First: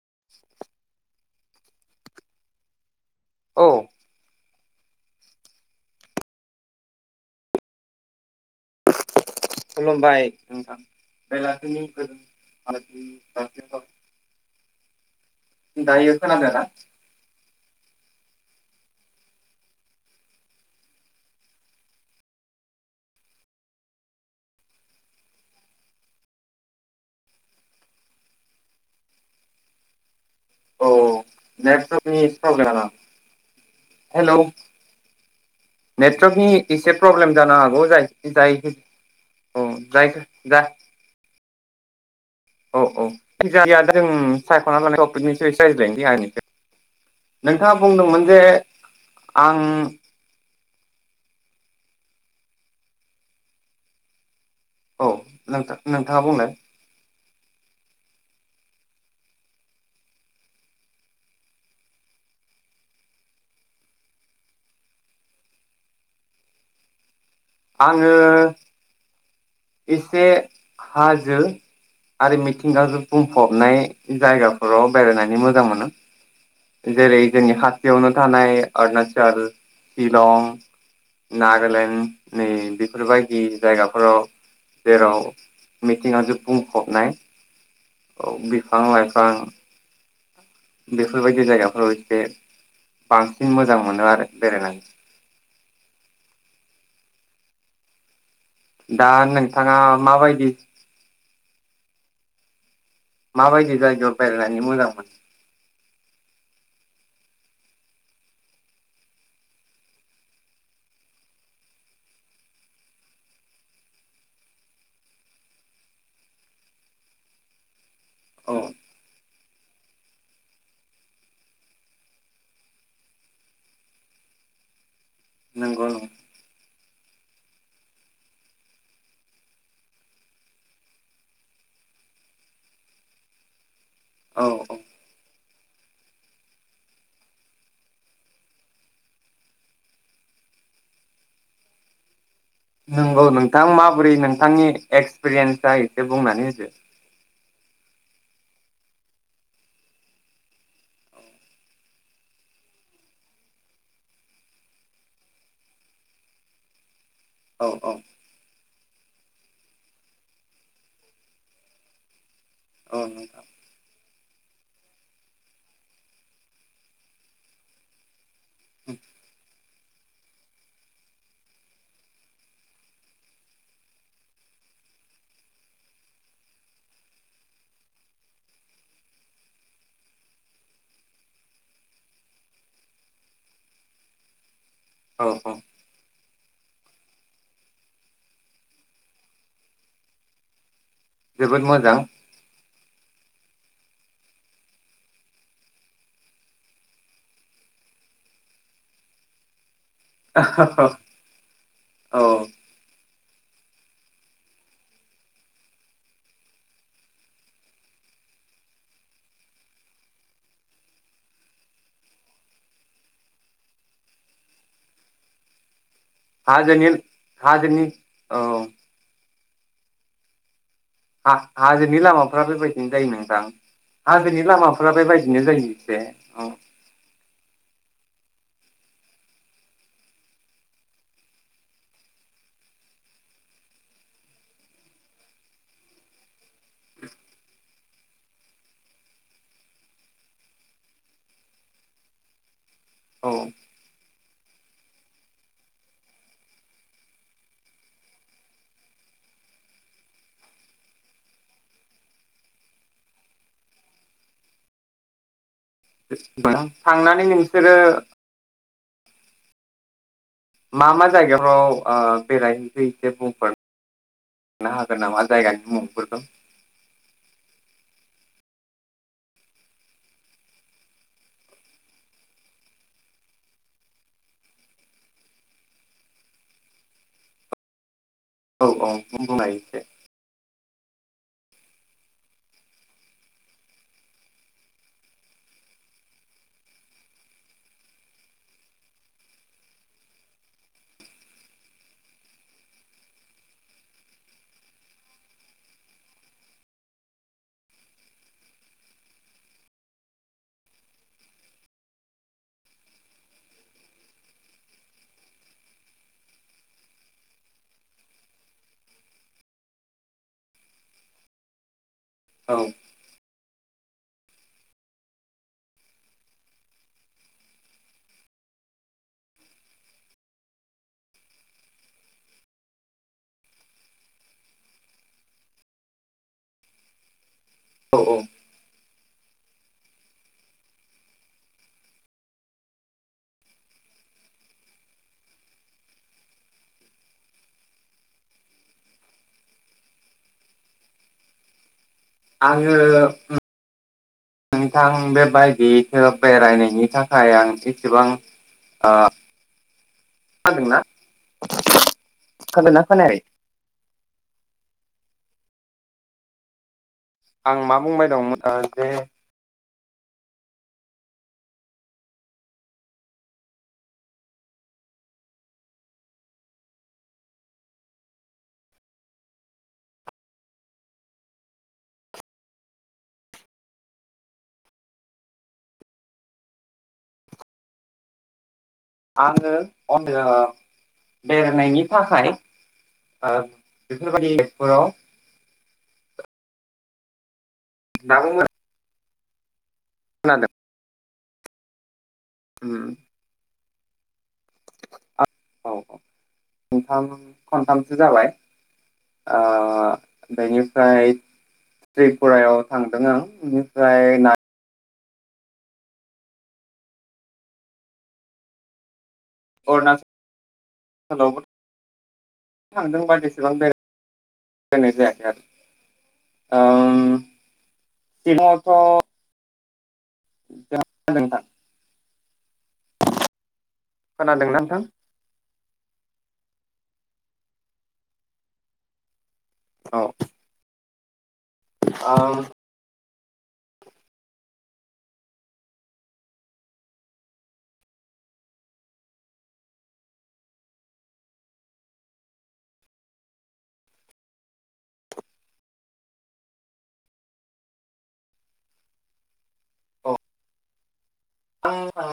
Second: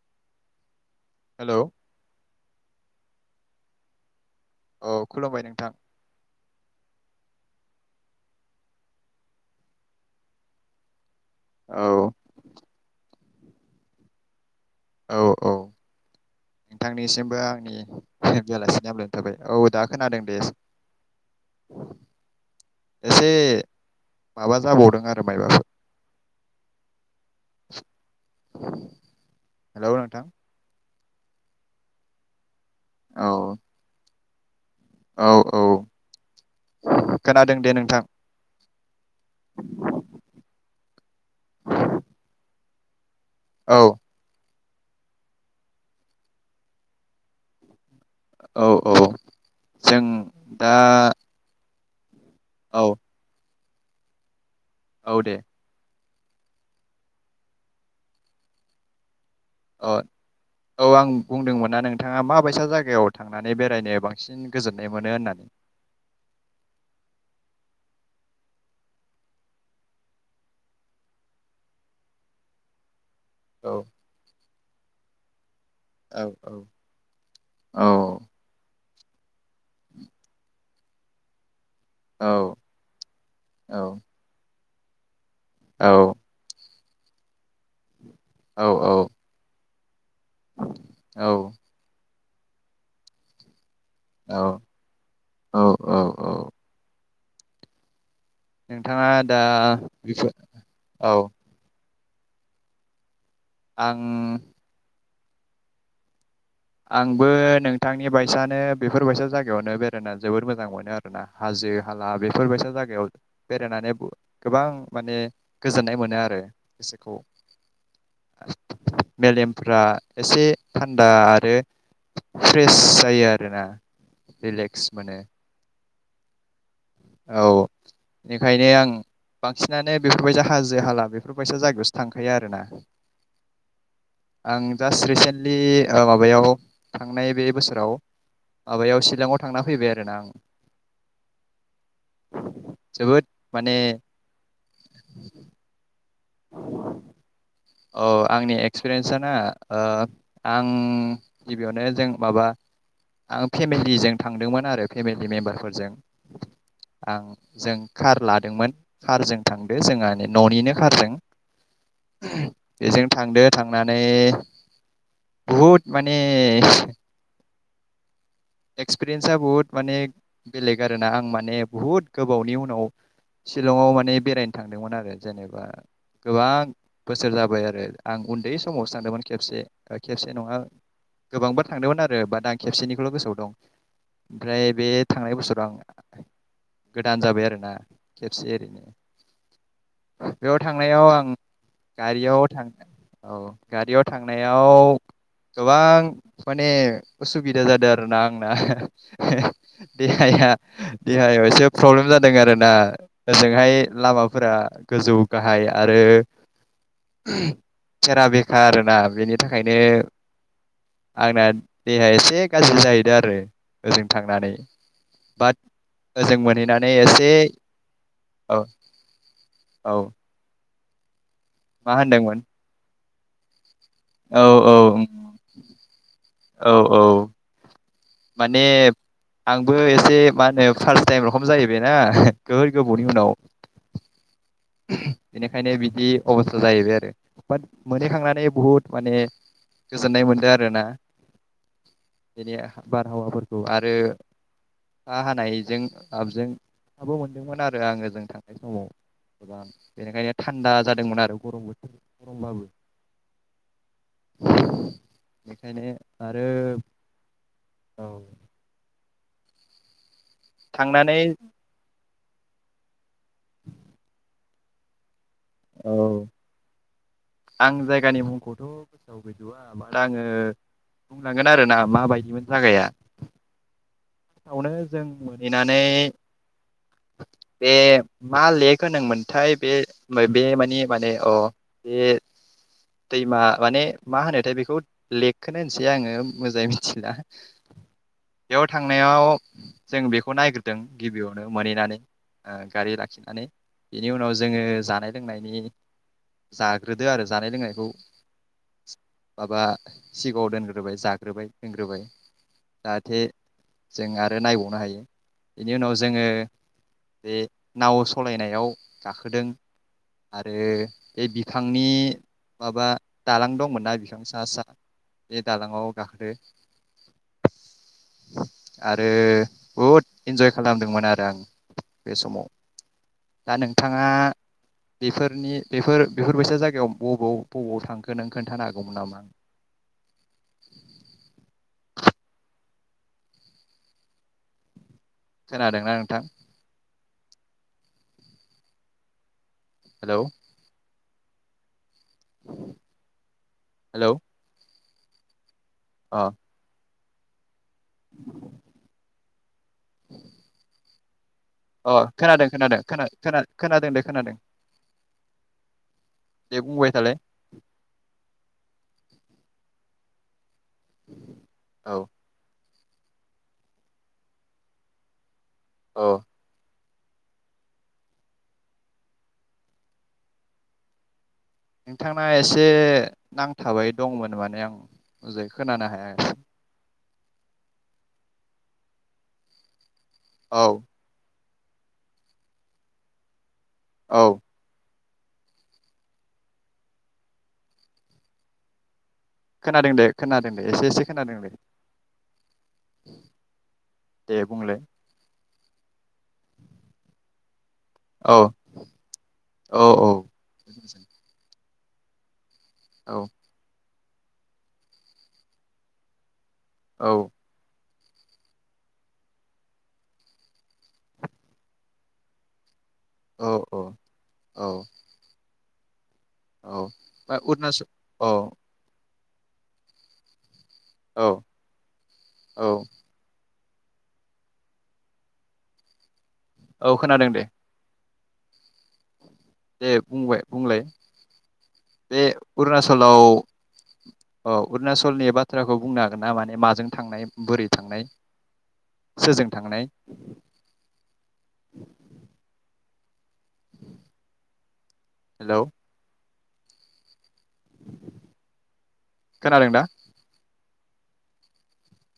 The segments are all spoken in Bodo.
[unintelligible] हेलौ औ औ खुलुमबाय नोंथां। खुलुमबाय नोंथां। बेलासिनि औ गोजोन‌ साम [unintelligible] औ औ। नोंथांनिसिमबो आंनि बेलासिनि हामलायनाय थाबाय औ दा खोनादों दे एसे माबा जाबावदों आरो माइबाफोर हेलौ नोंथां। औ औ औ [unintelligible] औ [unintelligible] हेलौ औ औ नेटवर्कनि एसे प्रब्लेम खोनादों जानो दे हागौ नोंथां जाय जायो। औ जायखौ ज औ औ [unintelligible] औ सायख'ना ल कनि रायज्लायनोस आंनि नोंथाङा। बुंदोंमोन जे औ औ आं जों दा औ औ दे नोंथाङा बुंनो ओ औ आं बुंदोंमोन ना नोंथाङा माबायसा जायगायाव थांनानै बेरायनो बांसिन गोजोननाय मोनो होननानै। आङो एसे हाजो आरो मिथिंगाजोब औ बुंफबनाय जायगा। र' बायना नानि मोजां मोन। औ औ ओ जेरै जोंनि औ खाथियावनो थानाय अरुणाचल, शिलं, औ नागालेण्ड नै बेफोरबायदि जायगाफोराव देराव। औ मिथिंगाजो बुं फबनाय। औ औ बिफां-लाइफां औ बेफोरबायदि जायगाफोराव एसे बांसिन मो जां मोनो आरो औ बेरायनानै। औ औ औ नोंथाङा दा नोंथाङा बेफोर माबायदि औ। माबायदि आं जायगायाव बेायरायनानै मोजां मोन आंबो नोंथांनि बायसानो बेफोरबायसा जायगायावनो बेरायना जोबोद मोजां मोनो आरोना हाजो-हाला बेफोरबायसा जायगायाव बेरायनानै गोबां माने गोजोननाय मोनो आरो गोसोखौ। औ। मेलेमफ्रा एसे थान्दा आ आरो फ्रेस जायो आरोना रिलेक्स मोनो। गं नों औ बेनिखायनो आं बांसिनानो बेफोरबायजा हाजो-हाला बेफोरबायसा जायगायावसो थांखायो आरोना। औ आं औ दास रिसेन लि ओ माबायाव थांनाय बे बोसोराव माबायाव शिलंआव थांना फैबाय आरोना आं जोबोद नोंगौ नोंथां माने माबोरै नोंथांनि एक्सपिरियेन्स जायो। से बुंनानै होदो। औ आंनि एक्सपिरियेन्सआ ना ओ आं गिबियावनो जों माबा आं फेमिलिजों थांदोंमोन आरो फेमिलि मेम्बारफोरजों। आं औ जों औ कार लादोंमोन। कारजों थांदो जोंहानि न'निनो कारजों। [unintelligible] औ बेजों थांदो नोंथां थांनानै बहुत माने एक्सपिरियेन्सआ बुहुद माने बेलेग आरोना आं माने बुहुद गोबावनि उनाव शिलंआव माने बेरायनो थांदोंमोन आरो जेनेबा गोबां बोसोर जाबाय आरो आं उन्दै समावसो सानदोंमोन खेबसे ओ खेबसे नङा गोबांबा थांदोंमोन आरो बाट आं खेबसेनिखौल' गोसोआव औ ओमफ्राय बे औ थांनाय औ बोसोराव आं गोदान जाबाय आरोना खेबसे ओरैनो बेयाव थां थांनायाव आं जोबोद मोजां गारियाव थाङो औ गारियाव थांनायाव गोबां माने उसुबिदा जादों आरो ना आंना देहाया देहायाव एसे प्रब्लेम औ जादों आरोना ओजोंहाय लामाफोरा गोजौ गाहाय आरो खेरा बेखा आरोना बेनि थाखायनो आंना देहा एसे गाज्रि जाहैदो आरो ओजों थांनानै बट ओजों हाजोनि मोनहैनानै एसे औ औ मा हाजोनि होनदोंमोन लामाफ्रा बिदिनो जायो नोंथां थां औ हाजोनि औ लामाफोरा बेबायदिनो जायो एसे औ माने आंबो एसे मा होनो फार्स्ट टाइम रखम जाहैबायनाा गोहोर गोबावनि उनाव बेनिखाय बिदि अबस जाहैबाय आरो बाट मोनोहैखांनानै बुहुद माने गोजोननाय मोनदों आरोना बेनि औ बारहावाफोरखौ आरो हा हानायजों जाबजों हाबो मोनदोंमोन आरो आङो ओजों थांनाय समाव गोबां बेनिखायनो थान्दा जादोंमोन आरो गरमबो गरमबाबो बेखायनो आरो बां थांनानै नोंसोरो मा मा थांनानै जायगाफ्राव बेरायहैसै एसे बुंफोर थनो हागोन नामा जायगानि औ मुफोर आं जायगानि मुंखौथ' गोसोआव गैजो बा आङो बुंलांगोन आरोना माबायदिमोन जायागाया फआवनो जों मोनहैनानै बे मा औ लेक औ बुंलाय होनोमोनथाय बे एसे - बे माने माने अ बे दैमा माने मा होनोथाय बेखौ लेकखोनो होनसै आङो मोजाङै मिथिला बेयाव थांनायाव जों बेखौ नायग्रोदों गिबियावनो मोनहैनानै गारि लाखिनानै बेनि उनाव जोङो जानाय लोंनायनि जा होग्रोदो आरो जानाय लोंनायखौ माबा सिगाङाव दोनग्रोबाय जाग्रोबाय लोंग्रोबाय जाहाथे जों आरो नायबावनो हायो बेनि उनाव जोङो बे नाव सलायनायाव गाखोदों आरो बे बि थांनि औ माबा दालां दंमोन। ना बिफां सा - सा बे दालाङाव गाखो आरो बहुद इन्जय खालामदोंमोन आरो आं बे समाव दा नोंथाङा बेफोरनि बेफोर बेफोरबायसा जायगायाव बबाव? बबाव औ थांखो औ नों खोन्थानो आ मोनामा। खोनादोंना नोंथां? हेलौ आङो हेलौ ओम थां बे बाइक बेफोराव अ बेरायनायनि थाखो आया आंसै। सेबां ओ। हादोंना? अ खोनादों - खोनादों - खोनादों दे खोनादों। दे बुंबाय थालाय आं मा बुंबाय दंमोन ओ बेे औ। औ। नोंथांना एसे नांथाबाय दंमोन माने आंजाय खोनानो हायाखिसै। आङो। अनदो औ बेरायनायनि थाखाय ओ औ बेफोरबायदि फोराव नोंथांमोन खोनादों दे खोनादों दे एसे एसे। खोनादों दे। ओ दे बुंलाय। औ ओंखाम खनथामसो जाबाय औ ओ औ औ बेनिफ्राय त्रिपुरायाव थांदों औ आं नि जाय ना औ। [unintelligible] थांदोंबा बेसेबां औ औ बेरायनाय जायाखै आरो। औ ओम अरुणाचल औ सिगांआवथ' औ [unintelligible] औ। खोनादोंना नोंथां? औ खोनादों दे। औ दे बुंबाय बुंलाय। बे अरुनाचल लाव औ अरुणचलनि बाथ्राखौ बुंनो हागोन ना माने माजों थांनाय बोरै थांनाय सोरजों थांनाय? हेलौ खोनादोंना? आं [unintelligible]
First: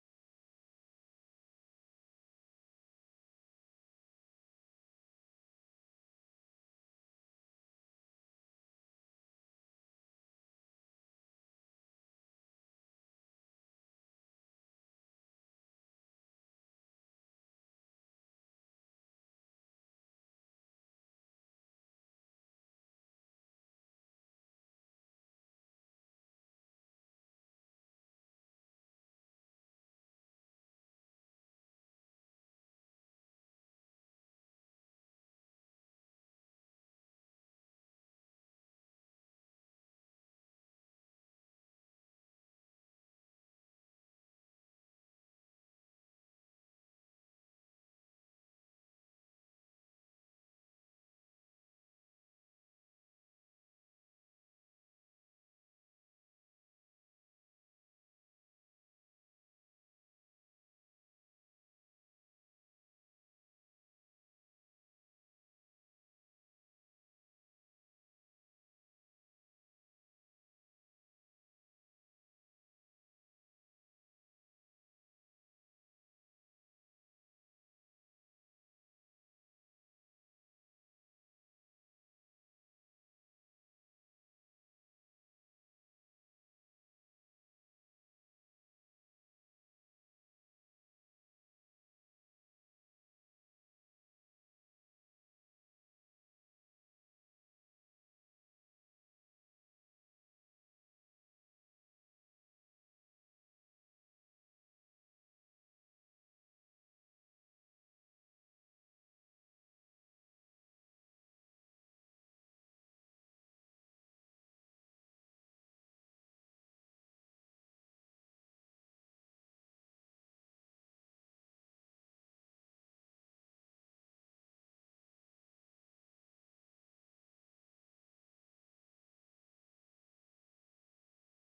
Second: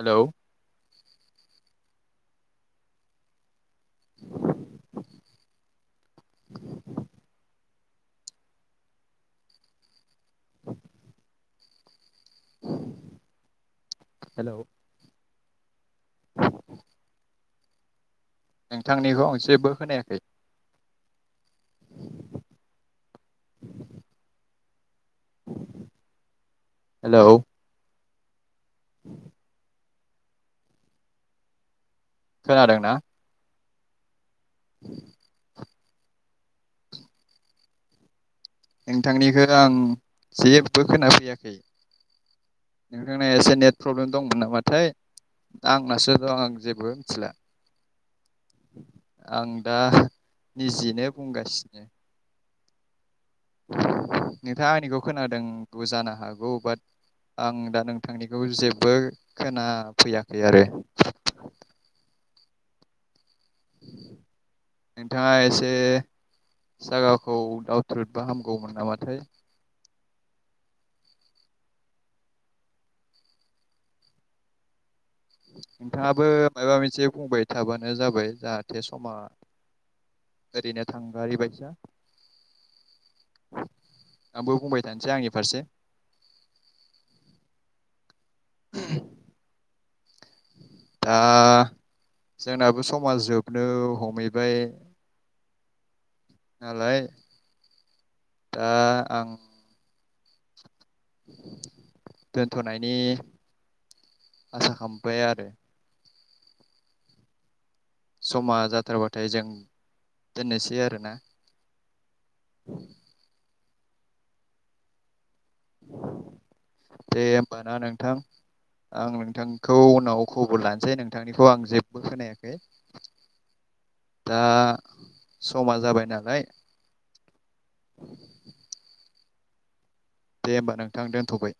हेलौ [inaudible] [inaudible] हेलौ नोंथांनिखौ मोनसेबो खोनायाखै। हेलौ [inaudible] खोनादोंना? नोंथांनिखौ आं जेबो खोना फैयाखै नोंथांनिया एसे नेट प्रब्लेम दंमोन नामाथाय आंनासो दं आं जेबो मिथिला। आं दा निजिनो बुंगासिनो। नोंथाङा आंनिखौ खोनादोंबो जानो हागौ बाट आं दा नोंथांनिखौ जेबो खोनाफैयाखै आरो। नोंथाङा एसे जागाखौ दावथ्रोदबा हामगौमोन नामाथाय। नोंथाङाबो माबा मोनसे बुंबाय थाबानो जाबाय जाहाथे समा ओरैनो थांगारि बायदिया आंबो बुंबाय थानोसै आंनि फारसे। दा जोंनाबो समा जोबनो हमहैबाय नालाय दा आं दोनथ'नायनि आसा खालामबाय आरो। समा जाथारबाथाय जों दोननोसै आरोना। [inaudible] दे होमबाना नोंथां आं नोंथांखौ उनाव खबर लानोसै नोंथांनिखौ आं जेबो खोनायाखै दा समा जाबाय नालाय। दे होमबा नोंथां दोनथ'बाय।